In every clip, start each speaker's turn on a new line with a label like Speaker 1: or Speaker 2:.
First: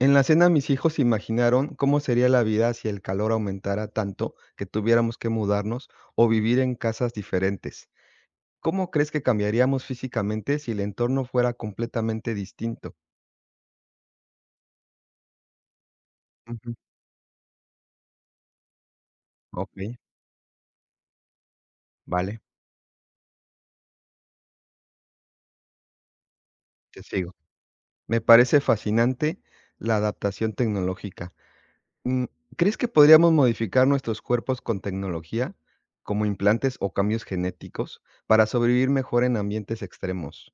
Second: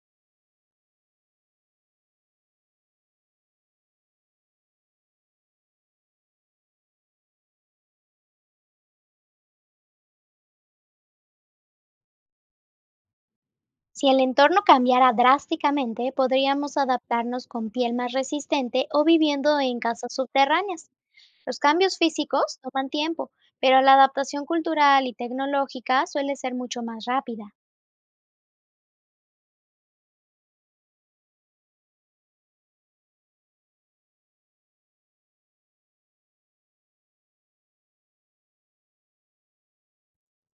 Speaker 1: En la cena mis hijos imaginaron cómo sería la vida si el calor aumentara tanto que tuviéramos que mudarnos o vivir en casas diferentes. ¿Cómo crees que cambiaríamos físicamente si el entorno fuera completamente distinto?
Speaker 2: Si el entorno cambiara drásticamente,
Speaker 1: Ujú.
Speaker 2: podríamos adaptarnos con piel más resistente o viviendo
Speaker 1: Ok.
Speaker 2: en casas subterráneas. Los cambios
Speaker 1: Vale.
Speaker 2: físicos toman tiempo, pero la adaptación cultural y tecnológica suele ser mucho
Speaker 1: Te
Speaker 2: más
Speaker 1: sigo.
Speaker 2: rápida.
Speaker 1: Me parece fascinante la adaptación tecnológica. Mm, ¿Crees que podríamos modificar nuestros cuerpos con tecnología, como implantes o cambios genéticos, para sobrevivir mejor en ambientes extremos?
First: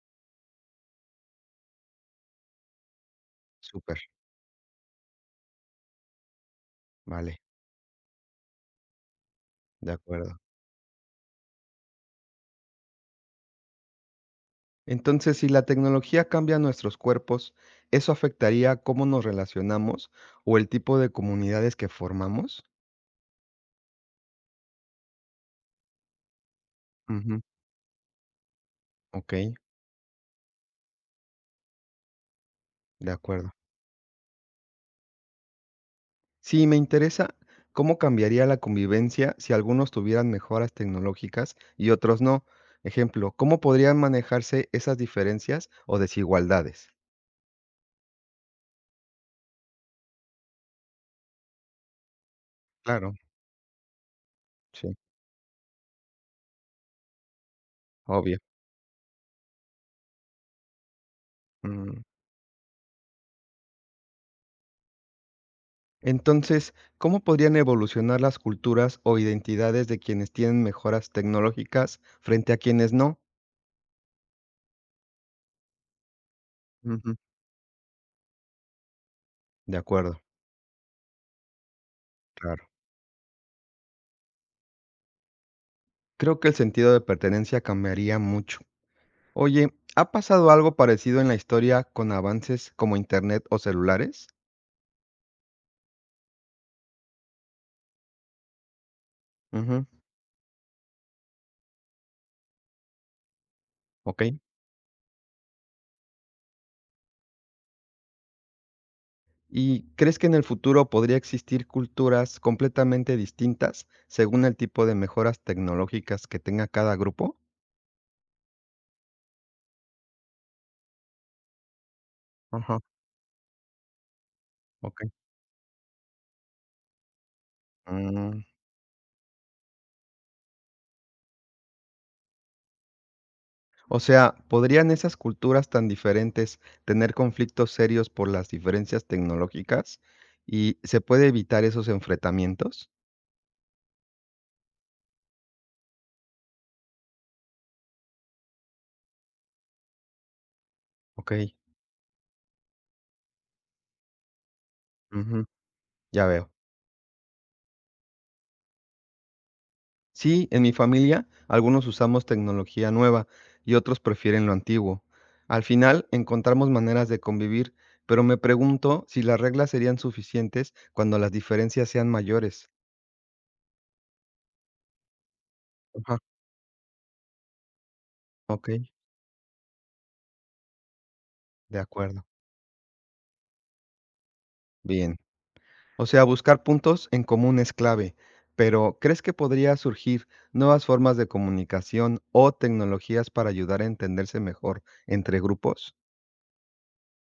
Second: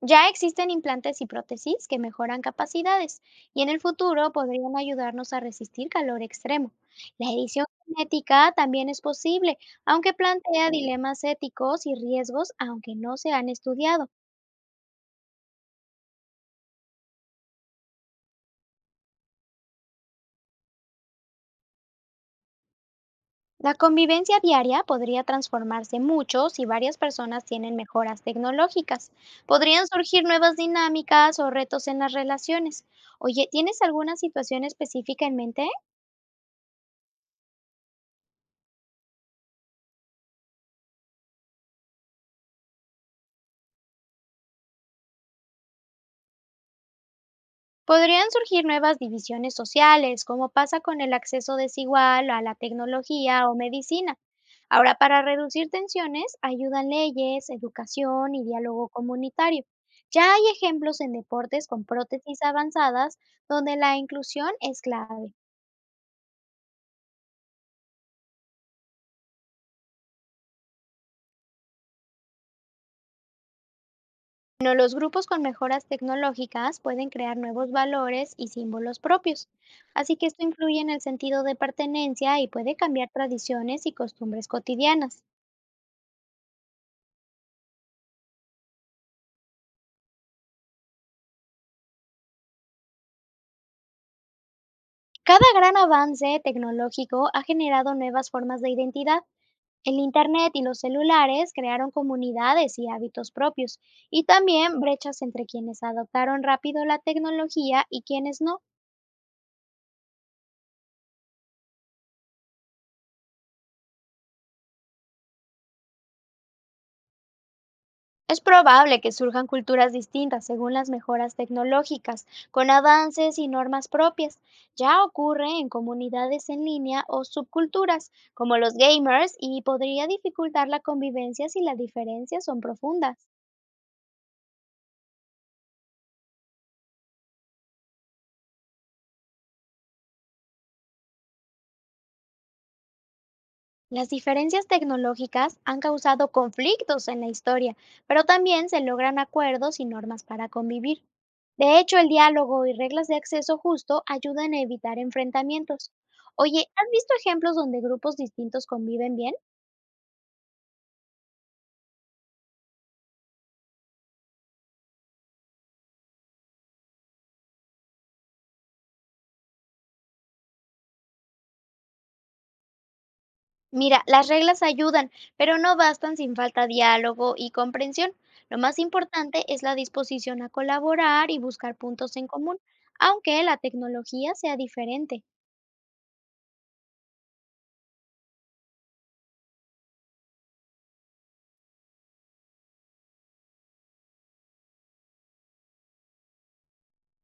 Speaker 2: Ya existen implantes y prótesis que mejoran capacidades y en el
Speaker 1: Súper.
Speaker 2: futuro podrían ayudarnos a resistir calor extremo. La
Speaker 1: Vale.
Speaker 2: edición genética también es posible,
Speaker 1: De
Speaker 2: aunque
Speaker 1: acuerdo.
Speaker 2: plantea dilemas éticos y riesgos aunque no se han estudiado.
Speaker 1: Entonces, si la tecnología cambia nuestros cuerpos, ¿eso afectaría cómo nos relacionamos o el tipo de comunidades que formamos?
Speaker 2: La convivencia diaria podría transformarse mucho si varias
Speaker 1: Ujú.
Speaker 2: personas tienen mejoras tecnológicas.
Speaker 1: Ok.
Speaker 2: Podrían surgir nuevas dinámicas o retos en las relaciones.
Speaker 1: De
Speaker 2: Oye,
Speaker 1: acuerdo.
Speaker 2: ¿tienes alguna situación específica en mente?
Speaker 1: Sí, me interesa cómo cambiaría la convivencia si algunos tuvieran mejoras tecnológicas y otros no. Ejemplo, ¿cómo podrían manejarse esas diferencias o desigualdades?
Speaker 2: Podrían surgir nuevas divisiones sociales, como pasa con el acceso desigual a la
Speaker 1: Claro.
Speaker 2: tecnología o medicina.
Speaker 1: Sí,
Speaker 2: Ahora, para reducir tensiones, ayudan leyes, educación
Speaker 1: obvio.
Speaker 2: y diálogo comunitario. Ya hay ejemplos en deportes con
Speaker 1: Mm.
Speaker 2: prótesis avanzadas donde la inclusión es clave.
Speaker 1: Entonces, ¿cómo podrían evolucionar las culturas o identidades de quienes tienen mejoras tecnológicas frente a quienes no?
Speaker 2: Bueno, los grupos con mejoras tecnológicas pueden
Speaker 1: Ujú.
Speaker 2: crear nuevos valores y símbolos propios,
Speaker 1: De
Speaker 2: así
Speaker 1: acuerdo.
Speaker 2: que esto influye en el sentido de pertenencia y
Speaker 1: Claro.
Speaker 2: puede cambiar tradiciones y costumbres cotidianas.
Speaker 1: Creo que el sentido de pertenencia cambiaría mucho. Oye, ¿ha pasado algo parecido en la historia con avances como Internet o celulares?
Speaker 2: Cada gran avance tecnológico ha generado nuevas formas de identidad.
Speaker 1: Ujú.
Speaker 2: El Internet y los celulares crearon comunidades y hábitos propios,
Speaker 1: Ok.
Speaker 2: y también brechas entre quienes adoptaron rápido la tecnología y quienes no.
Speaker 1: ¿Y crees que en el futuro podría existir culturas completamente distintas según el tipo de mejoras tecnológicas que tenga cada grupo?
Speaker 2: Es probable que surjan culturas distintas según las mejoras tecnológicas, con
Speaker 1: Ajá.
Speaker 2: avances y normas propias. Ya
Speaker 1: Ok.
Speaker 2: ocurre en comunidades en línea o subculturas,
Speaker 1: Mm,
Speaker 2: como los gamers, y podría dificultar la convivencia si las diferencias son profundas.
Speaker 1: O sea, ¿podrían esas culturas tan diferentes tener conflictos serios por las diferencias tecnológicas? ¿Y se puede evitar esos enfrentamientos?
Speaker 2: Las diferencias tecnológicas han causado conflictos en la historia, pero también se logran acuerdos y normas para convivir.
Speaker 1: Ok.
Speaker 2: De hecho, el diálogo y reglas de acceso justo ayudan a evitar
Speaker 1: Ujú,
Speaker 2: enfrentamientos.
Speaker 1: ya veo.
Speaker 2: Oye, ¿has visto ejemplos donde grupos distintos conviven bien?
Speaker 1: Sí, en mi familia algunos usamos tecnología nueva y otros prefieren lo antiguo. Al final encontramos maneras de convivir, pero me pregunto si las reglas serían suficientes cuando las diferencias sean mayores.
Speaker 2: Mira, las reglas ayudan, pero no bastan
Speaker 1: Ajá.
Speaker 2: sin falta diálogo y comprensión. Lo
Speaker 1: Ok.
Speaker 2: más importante es la disposición a colaborar y buscar
Speaker 1: De
Speaker 2: puntos
Speaker 1: acuerdo.
Speaker 2: en común, aunque la tecnología sea
Speaker 1: Bien.
Speaker 2: diferente.
Speaker 1: O sea, buscar puntos en común es clave, pero ¿crees que podría surgir nuevas formas de comunicación o tecnologías para ayudar a entenderse mejor entre grupos?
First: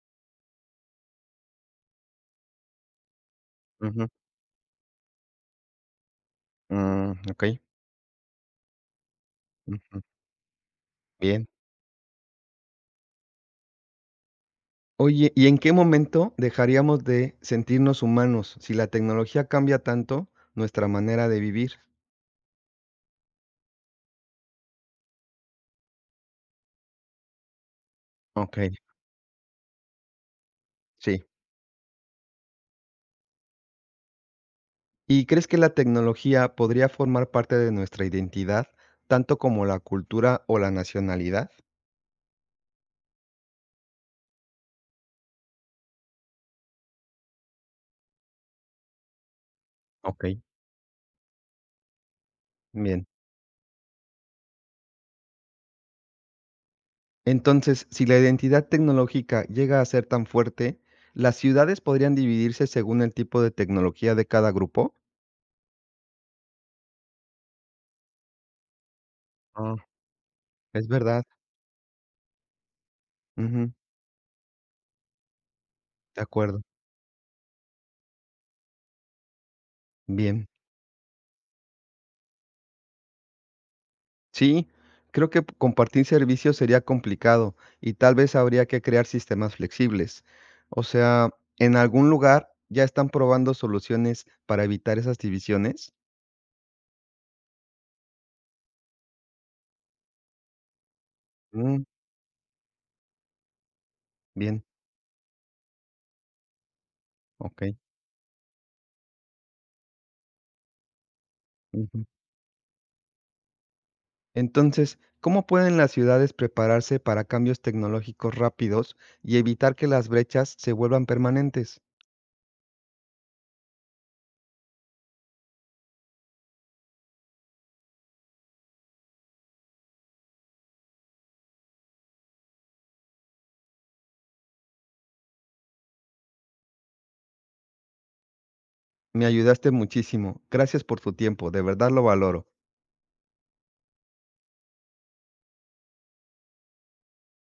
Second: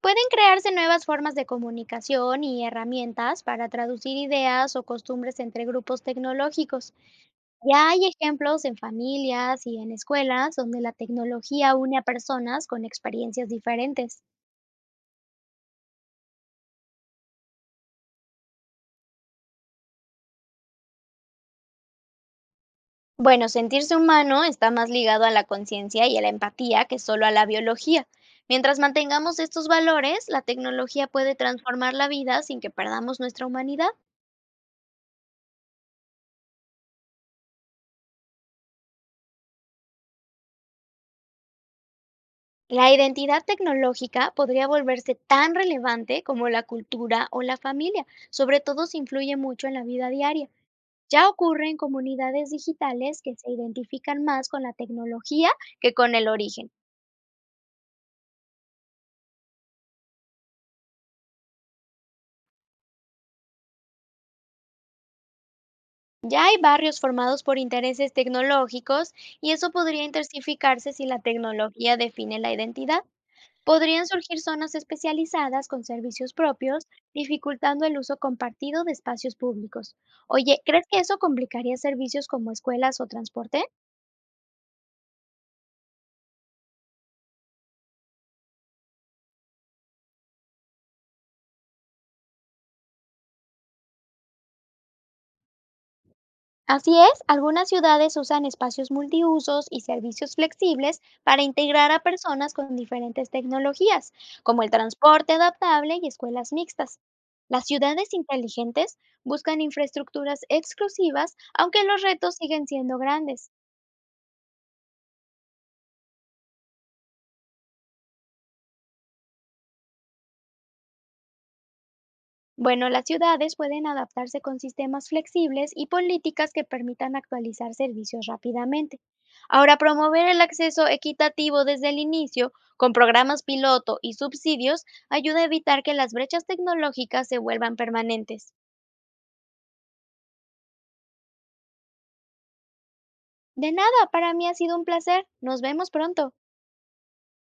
Speaker 2: Pueden crearse nuevas formas de comunicación y herramientas para
Speaker 1: Ujú.
Speaker 2: traducir ideas o costumbres entre grupos tecnológicos.
Speaker 1: Ok.
Speaker 2: Ya hay ejemplos en familias y en
Speaker 1: Ujú,
Speaker 2: escuelas donde la
Speaker 1: bien.
Speaker 2: tecnología une a personas con experiencias diferentes.
Speaker 1: Oye, ¿y en qué momento dejaríamos de sentirnos humanos si la tecnología cambia tanto nuestra manera de vivir?
Speaker 2: Bueno, sentirse humano está más ligado a la conciencia y a la empatía que solo a la biología.
Speaker 1: Ok.
Speaker 2: Mientras mantengamos estos valores, la tecnología
Speaker 1: Sí.
Speaker 2: puede transformar la vida sin que perdamos nuestra humanidad.
Speaker 1: ¿Y crees que la tecnología podría formar parte de nuestra identidad, tanto como la cultura o la nacionalidad?
Speaker 2: La identidad tecnológica podría volverse tan relevante como la cultura o la familia, sobre todo si influye mucho en la vida
Speaker 1: Ok.
Speaker 2: diaria. Ya ocurre en comunidades
Speaker 1: Bien.
Speaker 2: digitales que se identifican más con la tecnología que con el origen.
Speaker 1: Entonces, si la identidad tecnológica llega a ser tan fuerte, ¿las ciudades podrían dividirse según el tipo de tecnología de cada grupo?
Speaker 2: Ya hay barrios formados por intereses tecnológicos y eso
Speaker 1: Ah.
Speaker 2: podría
Speaker 1: Es
Speaker 2: intensificarse si la
Speaker 1: verdad.
Speaker 2: tecnología define la identidad.
Speaker 1: Ujú.
Speaker 2: Podrían surgir zonas especializadas con
Speaker 1: De
Speaker 2: servicios
Speaker 1: acuerdo.
Speaker 2: propios, dificultando el uso compartido de espacios públicos.
Speaker 1: Bien.
Speaker 2: Oye, ¿crees que eso complicaría servicios como escuelas o transporte?
Speaker 1: Sí, creo que compartir servicios sería complicado y tal vez habría que crear sistemas flexibles. O sea, ¿en algún lugar ya están probando soluciones para evitar esas divisiones?
Speaker 2: Así es, algunas ciudades usan espacios multiusos y servicios flexibles para
Speaker 1: Mm,
Speaker 2: integrar a personas con diferentes tecnologías,
Speaker 1: Bien.
Speaker 2: como el transporte adaptable y escuelas mixtas.
Speaker 1: Ok.
Speaker 2: Las ciudades inteligentes buscan infraestructuras exclusivas, aunque los retos siguen siendo grandes.
Speaker 1: Entonces, ¿cómo pueden las ciudades prepararse para cambios tecnológicos rápidos y evitar que las brechas se vuelvan permanentes?
Speaker 2: Bueno, las ciudades pueden adaptarse con sistemas flexibles y políticas que permitan actualizar servicios rápidamente. Ahora, promover el acceso equitativo desde el inicio, con programas piloto y subsidios, ayuda a evitar que las brechas tecnológicas se vuelvan permanentes.
Speaker 1: Me ayudaste muchísimo. Gracias por tu tiempo, de verdad lo valoro.
Speaker 2: De nada, para mí ha sido un placer. Nos vemos pronto.